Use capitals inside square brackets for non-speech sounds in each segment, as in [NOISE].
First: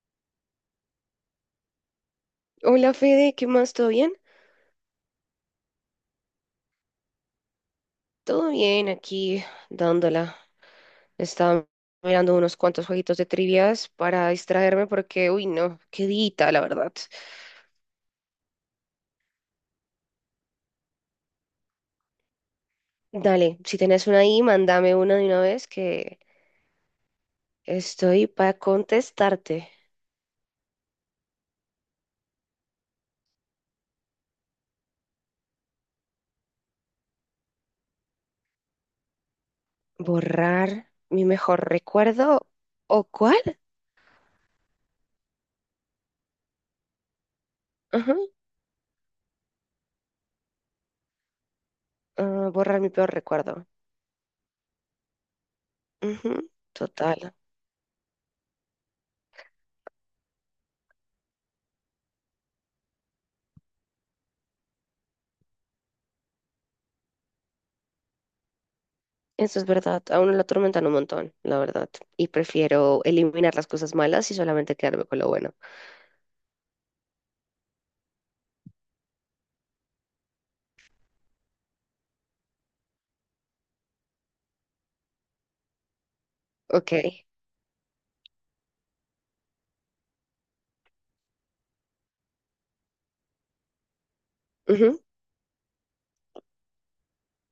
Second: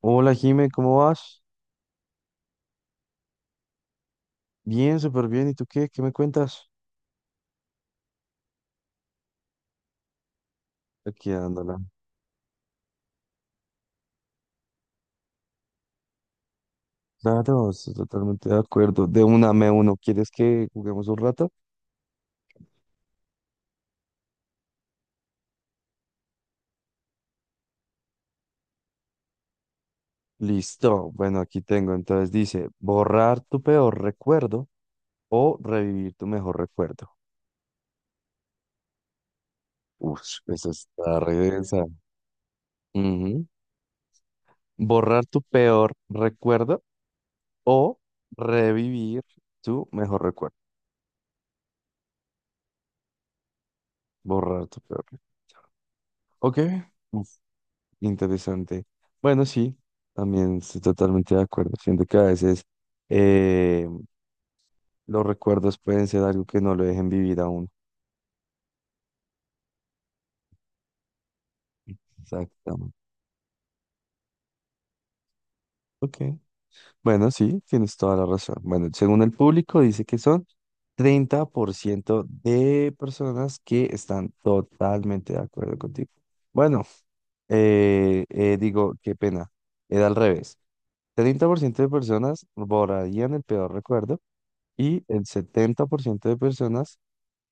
Hola Jime, ¿cómo vas? Hola Fede, ¿qué más? ¿Todo bien? Bien, súper bien. ¿Y tú qué? ¿Qué me cuentas? Todo bien, aquí dándola. Aquí Estaba dándola. mirando unos cuantos jueguitos de trivias para distraerme porque, uy, no, qué dita, la verdad. Claro, estoy totalmente de acuerdo. De una me uno. ¿Quieres que juguemos un rato? Dale, si tenés una ahí, mándame una de una vez que estoy para contestarte. Listo. Bueno, aquí tengo. Entonces dice, borrar tu peor recuerdo o revivir tu mejor recuerdo. Uf, eso ¿Borrar está mi re mejor densa. recuerdo? ¿O cuál? Ujú. Borrar tu peor recuerdo o Ajá, revivir tu mejor recuerdo. ah, borrar mi peor recuerdo. Borrar tu peor recuerdo. Ujú, Ok. total. Interesante. Bueno, sí, también estoy totalmente de acuerdo. Siento que a veces eh, los recuerdos pueden ser algo que no lo dejen vivir aún. Eso es verdad, a uno lo atormentan un montón, la verdad. Y Exactamente. prefiero eliminar las cosas malas y solamente quedarme con lo bueno. Ok. Bueno, sí, tienes toda la razón. Bueno, según el público, dice que son 30% de personas que están totalmente de acuerdo contigo. Bueno, Ok. Digo, qué pena. Era al revés. 30% de personas borrarían el peor recuerdo Ujú, y el 70% de personas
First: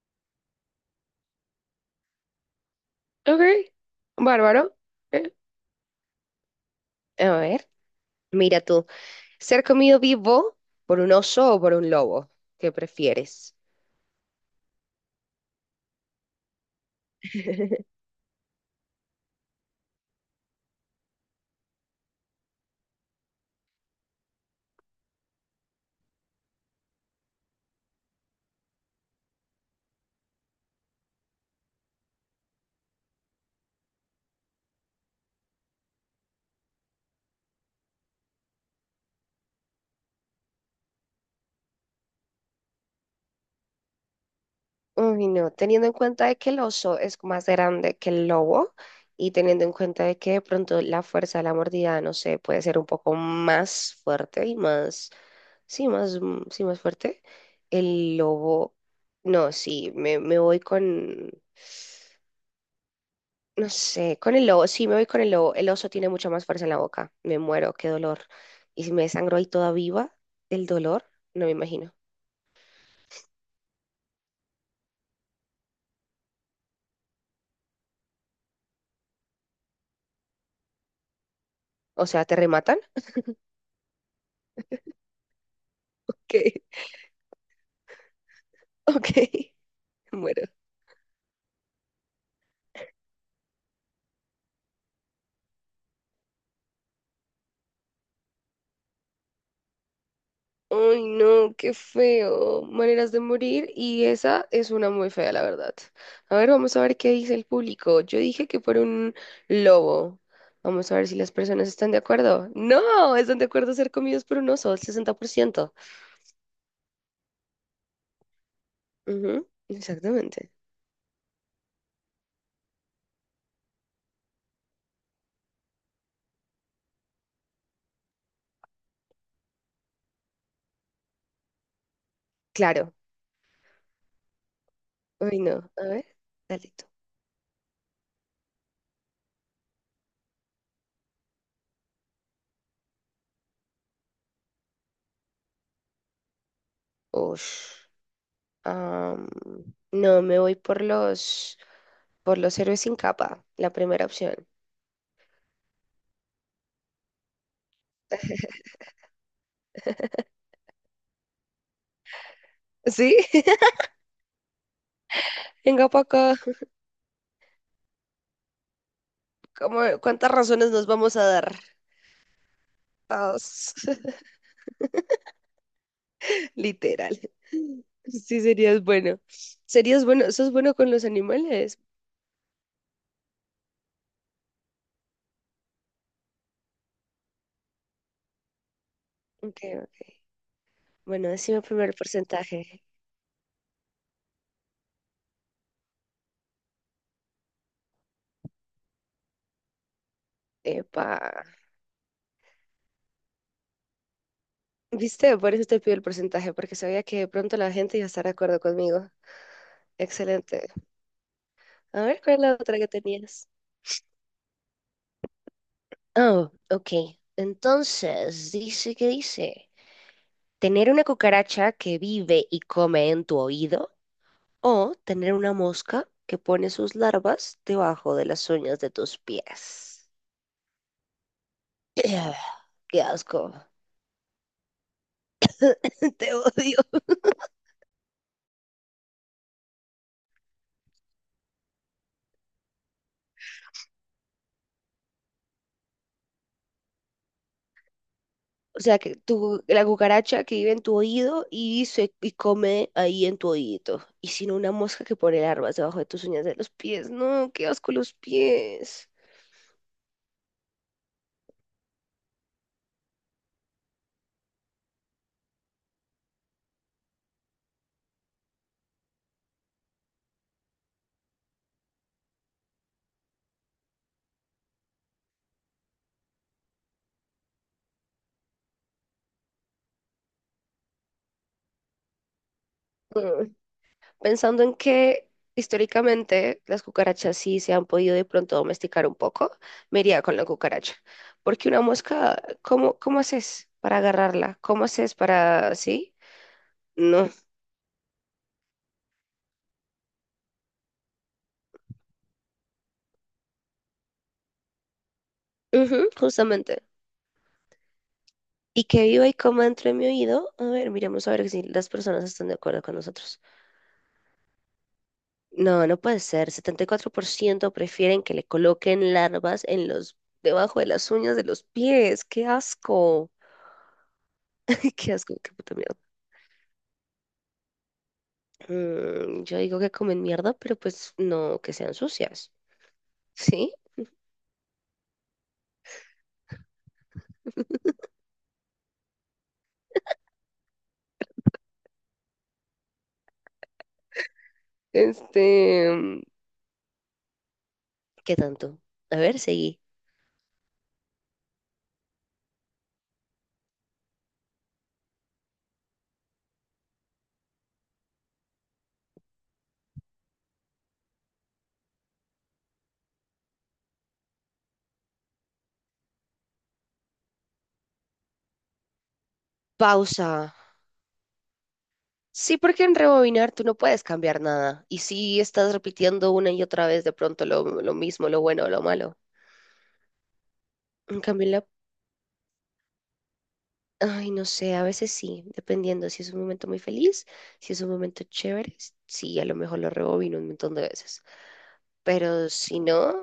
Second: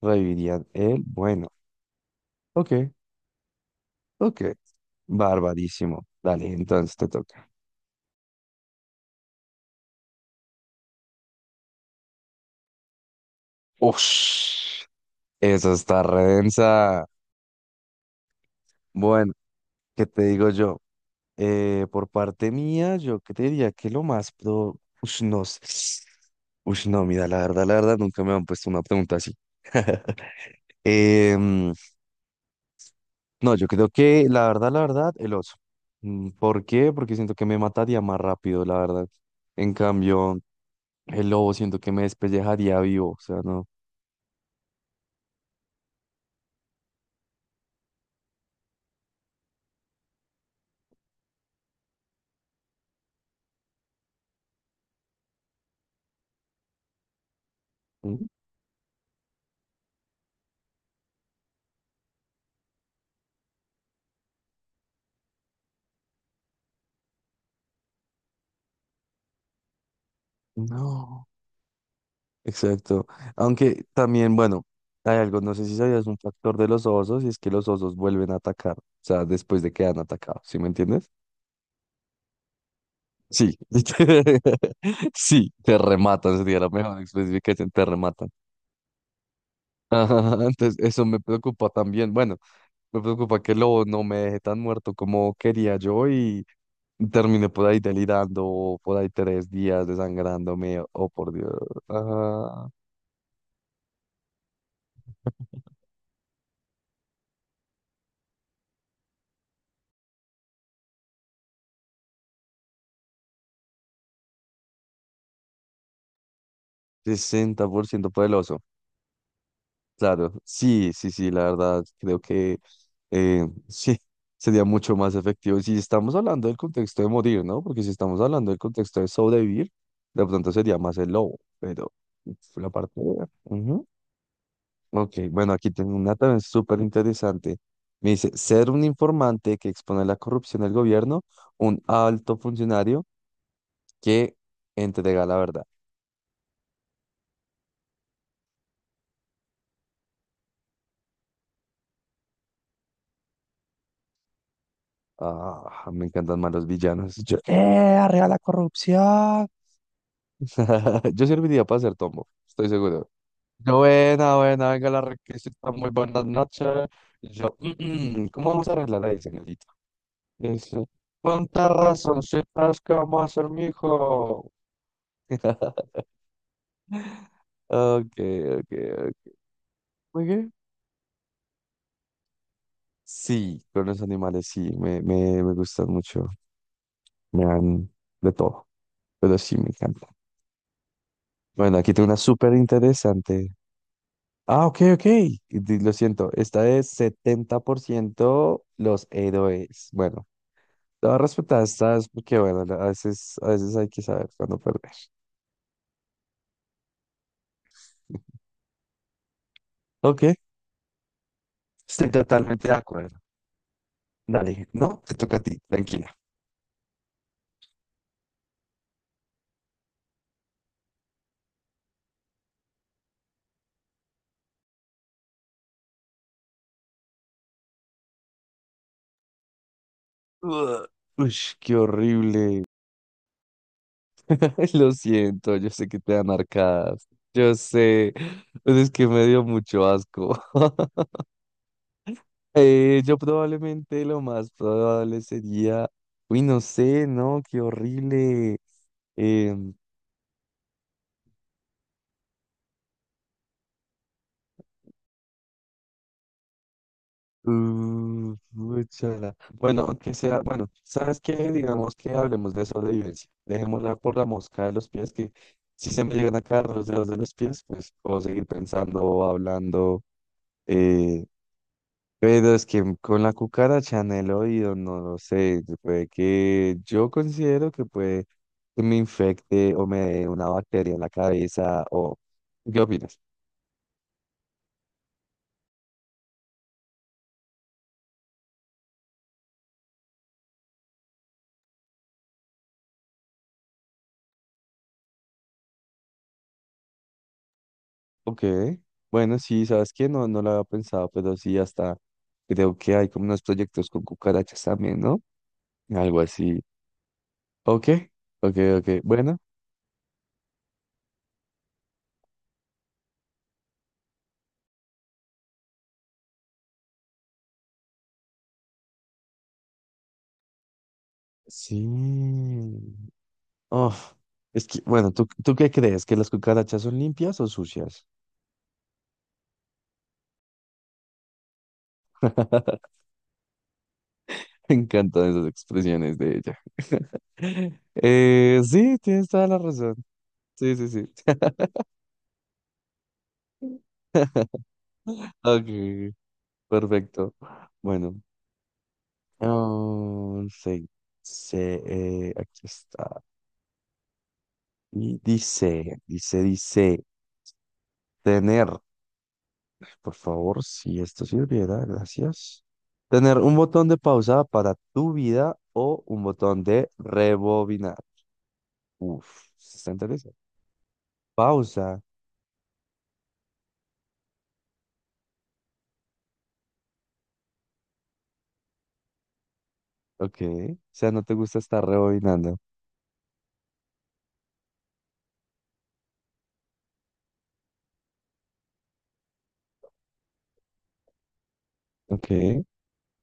revivirían el bueno. Ok, ok. ok. Bárbaro. Eh, Barbarísimo. Dale, entonces te A toca. ver. Mira tú. ¿Ser comido vivo por un oso o por un lobo? ¿Qué prefieres? Ush, eso está redensa. Bueno, ¿qué te digo yo? Por parte mía, yo que te diría que lo más pro. Ush, no sé. Ush, no, mira, la verdad, nunca me han puesto una pregunta así. [LAUGHS] Em, no, yo creo que la verdad, el oso. ¿Por qué? Porque siento que me mataría más rápido, la verdad. En cambio. El lobo siento que me despellejaría vivo, o sea, no. Uy, no. Teniendo en cuenta de que el oso es más grande que el lobo y teniendo en cuenta de que de pronto la fuerza de la mordida, no sé, puede ser un poco más fuerte y más, sí, más, sí, más fuerte. El Mm, lobo, no, sí, me voy con... No sé, con el lobo, sí me voy con el lobo. El oso tiene mucha más fuerza en la boca. Me muero, qué dolor. Y si me desangro ahí toda viva, el dolor, no. no me imagino. Exacto. Aunque también, bueno, hay algo, no sé si sabías un factor de los osos y es que los osos vuelven a atacar, o sea, después de que han atacado, ¿sí me entiendes? O sea, ¿te rematan? Sí. [LAUGHS] Sí, te rematan, sería ¿Qué? la [LAUGHS] mejor especificación, te rematan. Ok, [LAUGHS] Ajá, muero. entonces eso me preocupa también. Bueno, me preocupa que el lobo no me deje tan muerto como quería yo y terminé por ahí delirando, por ahí 3 días desangrándome, Ay, oh por Dios. no, qué feo. Ah, Maneras de morir y esa es una muy fea, la verdad. A ver, vamos a ver qué dice el público. Yo dije que fuera un lobo. Vamos a ver si las personas están de acuerdo. No, están de acuerdo a ser comidos por un oso, el 60%. 60% poderoso. Ujú, Claro, exactamente. sí, sí, sí, la verdad, creo que [LAUGHS] sí, sería mucho más efectivo. Si estamos hablando del contexto de morir, ¿no? Porque si estamos hablando del contexto de sobrevivir, de pronto sería más el lobo, pero uf, la parte... Claro. Ok, Uy, bueno, aquí no. A tengo ver, una también dale súper tú. interesante. Me dice, ser un informante que expone la corrupción del gobierno, un alto funcionario que entrega la verdad. Ush. Am, no, me voy por los héroes sin capa, la primera opción. Ah, me encantan más los villanos. [LAUGHS] Yo, ¡eh, arriba la corrupción! [LAUGHS] Yo serviría para ser Tombo, estoy seguro. ¿Sí? [LAUGHS] Yo, buena, buena, venga la requisita, muy Venga para buenas acá. noches. Yo, "Mm, mm, ¿cómo vamos a arreglar ahí, señorita? ¿Cuántas razones Dice, nos vamos a con dar? tal razón, soy como a ser mi Todos. [LAUGHS] hijo. [LAUGHS] Literal. Ok, Sí, ok, serías bueno. ok. Serías bueno. Ok. ¿Sos bueno con los animales? Sí, con los animales sí, me gustan mucho. Me dan de todo, pero sí Ok, me ok. encantan. Bueno, decime Bueno, primero aquí el tengo una súper porcentaje. interesante. Ah, ok, ok. Lo siento, esta es 70% los héroes. Bueno, Epa. te voy a respetar estas porque, bueno, la- a veces hay que saber cuándo perder. ¿Viste? Por eso te pido el porcentaje, porque sabía que de pronto la gente iba a estar de acuerdo conmigo. Ok, Excelente. A estoy ver, ¿cuál es la totalmente de otra que acuerdo. tenías? Dale, no, te toca a ti, tranquila. Oh, ok. Entonces, dice que dice, tener una cucaracha que vive y come en tu oído o tener una mosca que pone sus larvas debajo de las uñas de tus pies. Ugh, ush, [CLEARS THROAT] qué horrible. [SIGHS] Qué asco. [LAUGHS] Lo siento, yo sé que te [LAUGHS] Te dan odio. arcadas. Yo sé, pues es que me dio mucho asco. [LAUGHS] Yo probablemente lo más probable sería, uy, no sé, no, qué horrible. O sea, que tu, Em, la cucaracha que vive en tu oído y, y come ahí en tu oído. Y si no, una mosca que pone larvas debajo de tus uñas de los pies. No, qué asco los pies. úchala. Bueno, que sea, bueno, ¿sabes qué? Digamos que hablemos de sobrevivencia. Dejémosla por la mosca de los pies, que si se me llegan a caer los dedos de los pies, pues puedo seguir pensando, hablando. eh, Pero es que con la cucaracha en el oído, no lo sé, puede que yo considero que puede que me infecte o me dé una bacteria en la cabeza o... ¿Qué opinas? Mm. Pensando en que históricamente las cucarachas sí se han podido de pronto domesticar un poco, me iría con la cucaracha. Porque una mosca, ¿cómo haces para agarrarla? ¿Cómo haces para sí? No. Ok, bueno, sí, ¿sabes qué? No, no lo había pensado, pero sí, hasta creo que hay como unos proyectos con cucarachas también, ¿no? Ujú, Algo así. justamente. Ok, ok, Y ok, que viva y bueno, coma dentro de mi oído. A ver, miremos a ver si las personas están de acuerdo con nosotros. No, no puede ser. 74% prefieren que le coloquen larvas en debajo de las uñas de los pies. ¡Qué sí. asco! Oh, es que, [LAUGHS] bueno, ¡Qué ¿tú, asco! ¡Qué tú qué puta mierda! crees? ¿Que las cucarachas son limpias o sucias? Yo digo que comen mierda, pero pues no que sean sucias, [LAUGHS] ¿sí? [LAUGHS] Me encantan esas expresiones de ella. [LAUGHS] Sí, tienes toda la razón. Sí, sí, sí. [LAUGHS] Este, Ok, perfecto. Bueno, ¿qué tanto? A ver, seguí. oh, sí, sí, aquí está. Y dice, tener, por favor, si esto sirviera, gracias. Tener un botón de pausa para tu vida o un botón de rebobinar. Uf, está interesante. Pausa. Pausa. Sí, porque en rebobinar tú no puedes cambiar nada. Y si estás repitiendo una y otra vez de pronto lo mismo, lo bueno o lo malo. Ok, o sea, En no te cambio, gusta estar rebobinando. Ay, no sé, a veces sí, dependiendo si es un momento muy feliz, si es un momento chévere, sí, a lo mejor lo rebobino un montón de veces. Ok. Pero si no,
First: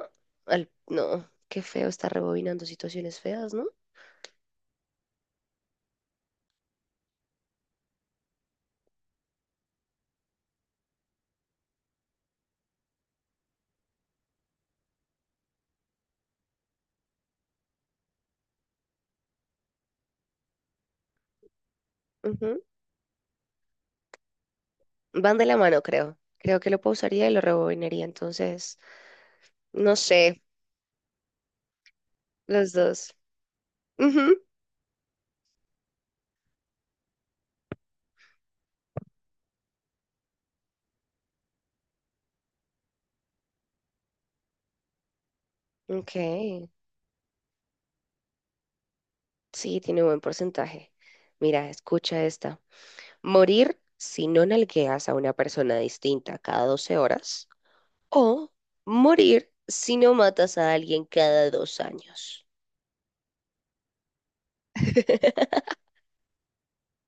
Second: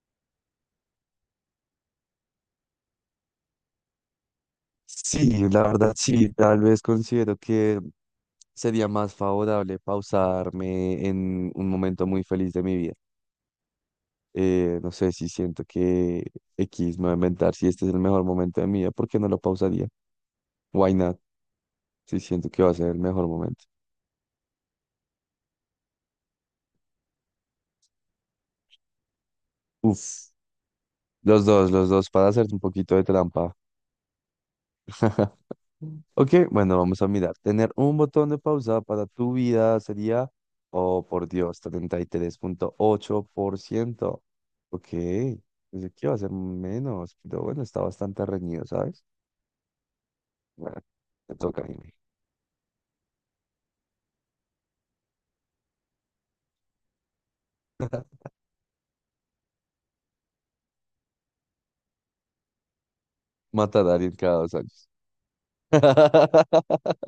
no, qué feo estar rebobinando situaciones feas, ¿no? Sí, la verdad sí, tal vez considero que sería más favorable pausarme en un momento muy feliz de mi vida. No sé si siento que X me va a inventar, si este es el mejor momento de mi vida, ¿por qué no lo pausaría? Why not? Si siento que Ujú. va a ser el mejor momento. Van de la mano, creo. Creo que lo pausaría y lo rebobinaría. Entonces, no Uf, sé, los dos, para hacer un los poquito de dos. trampa. Ujú. [LAUGHS] Ok, bueno, vamos a mirar. Tener un botón de pausa para tu vida sería, oh por Dios, 33,8%. Ok, pensé que iba Ok. a ser menos, pero bueno, está bastante reñido, ¿sabes? Sí, tiene un buen Bueno, porcentaje. me toca a Mira, mí. escucha esta. Morir si no nalgueas a una persona distinta cada 12 horas o morir si no matas a alguien cada 2 años. Matar a alguien cada 2 años. [LAUGHS] [LAUGHS]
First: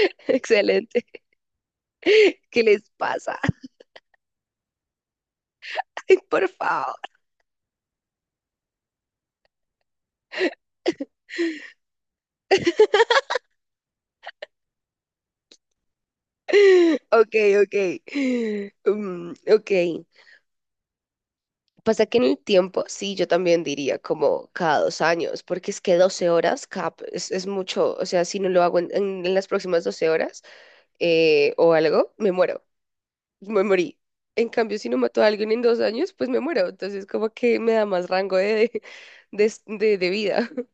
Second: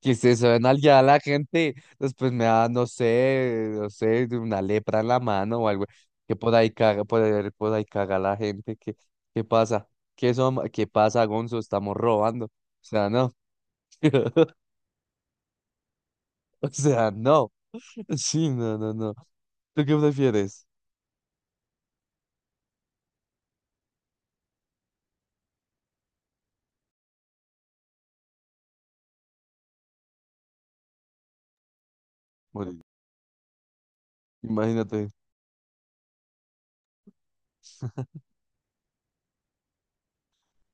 Que se suenan ya Excelente. la gente, después me ¿Qué da, no les pasa? sé, no sé, de una lepra en la mano o algo, [LAUGHS] que Por favor. Por ahí caga la gente, ¿qué pasa? ¿Qué pasa, Gonzo? Estamos robando. O sea, no. [LAUGHS] O sea, Ok, no. ok. Sí, no, no, no. Mm, ok. ¿Tú qué prefieres? Pasa que en el tiempo, sí, yo también diría como cada 2 años, porque es que 12 horas, cap, es mucho. O sea, si no lo hago en las próximas 12 horas, o algo, me muero. Morir. Me morí. En cambio, si no Imagínate. mato a alguien en 2 años, pues me muero. Entonces, como que me da más rango de vida. [LAUGHS]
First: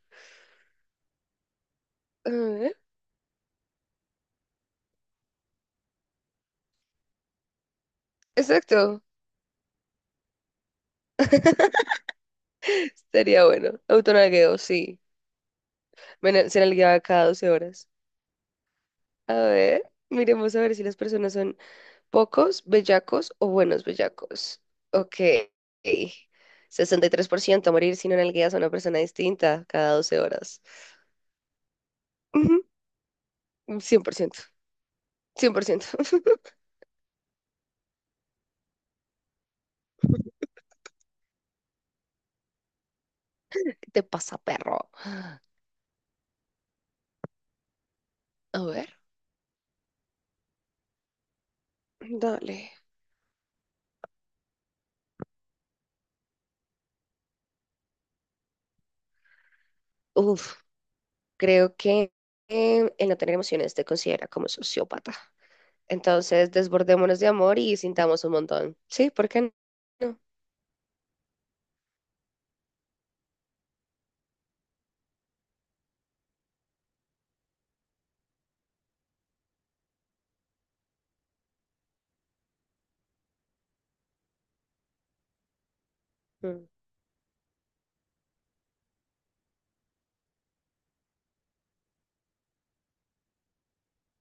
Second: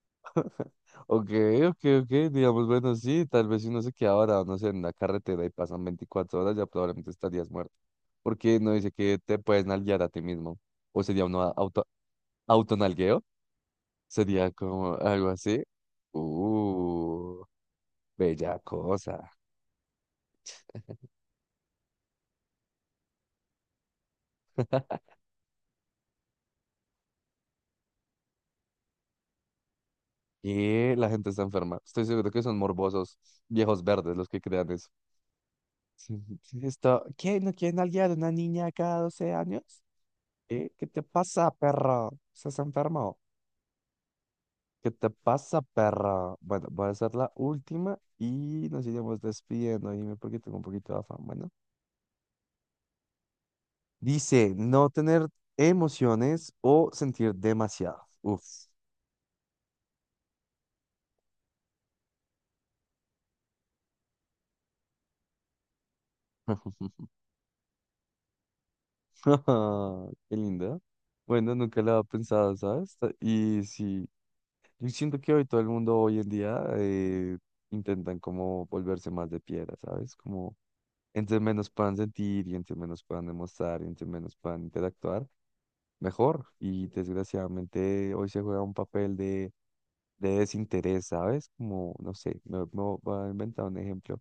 Ok, ok, ok, A digamos, ver. bueno, sí, tal vez si uno se queda varado, no sé, en la carretera y pasan 24 horas, ya probablemente estarías muerto. Porque no dice Exacto. que te puedes nalguear a ti mismo. O sería un auto, autonalgueo, Estaría bueno. sería Autonagueo, como sí. algo así. Se nalgueaba cada Uh, 12 horas. bella cosa. A ver, miremos a ver si las personas son pocos, bellacos o buenos bellacos. [LAUGHS] Ok. 63% morir si no nalgueas a una persona distinta cada 12 horas. Y la gente está enferma. Estoy seguro que son morbosos, Ujú, viejos cien por verdes los ciento que crean eso. 100%. Sí, sí, esto, ¿qué? ¿No quieren nalguear a una niña cada 12 años? [LAUGHS] ¿Eh? ¿Qué te pasa, perro? ¿Estás enfermo? ¿Qué te pasa, perro? ¿Qué te pasa, perra? Bueno, voy a hacer la última A y nos ver. iremos despidiendo. Dime porque tengo un poquito de afán. Bueno, Dale. dice no tener emociones o sentir demasiado. Uf. Uf, creo que el no tener emociones te considera como sociópata. Entonces, [LAUGHS] desbordémonos de amor y sintamos un montón. Sí, ¿por qué no? Qué lindo. Bueno, nunca lo había pensado, ¿sabes? Y sí, yo siento que hoy todo el mundo hoy en día intentan como volverse más de piedra, ¿sabes? Como entre menos puedan sentir y entre menos puedan demostrar y entre menos puedan interactuar mejor. Mm, Y desgraciadamente hoy se juega un papel de, desinterés, ¿sabes? Como, no sé, me voy a inventar un ejemplo.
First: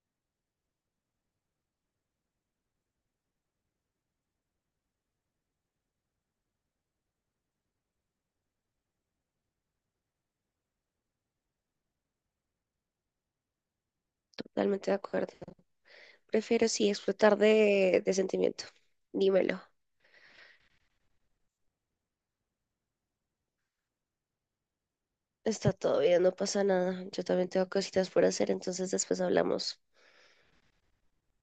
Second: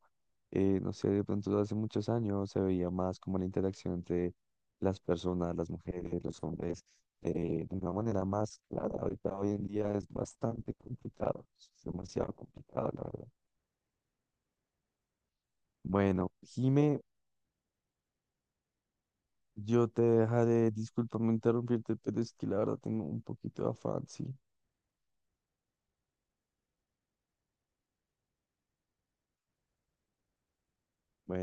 No sé, de pronto hace muchos años se veía más como la interacción entre las personas, las mujeres, los hombres, de una manera más clara. Ahorita, hoy en día es bastante complicado, es demasiado complicado, la verdad. totalmente de acuerdo. Bueno, Prefiero sí Jime, explotar de sentimiento. Dímelo. yo te dejaré, discúlpame interrumpirte, pero es que la verdad tengo un poquito de afán, sí. Está todo bien, no pasa nada. Yo también tengo cositas por hacer, entonces después hablamos. Bueno.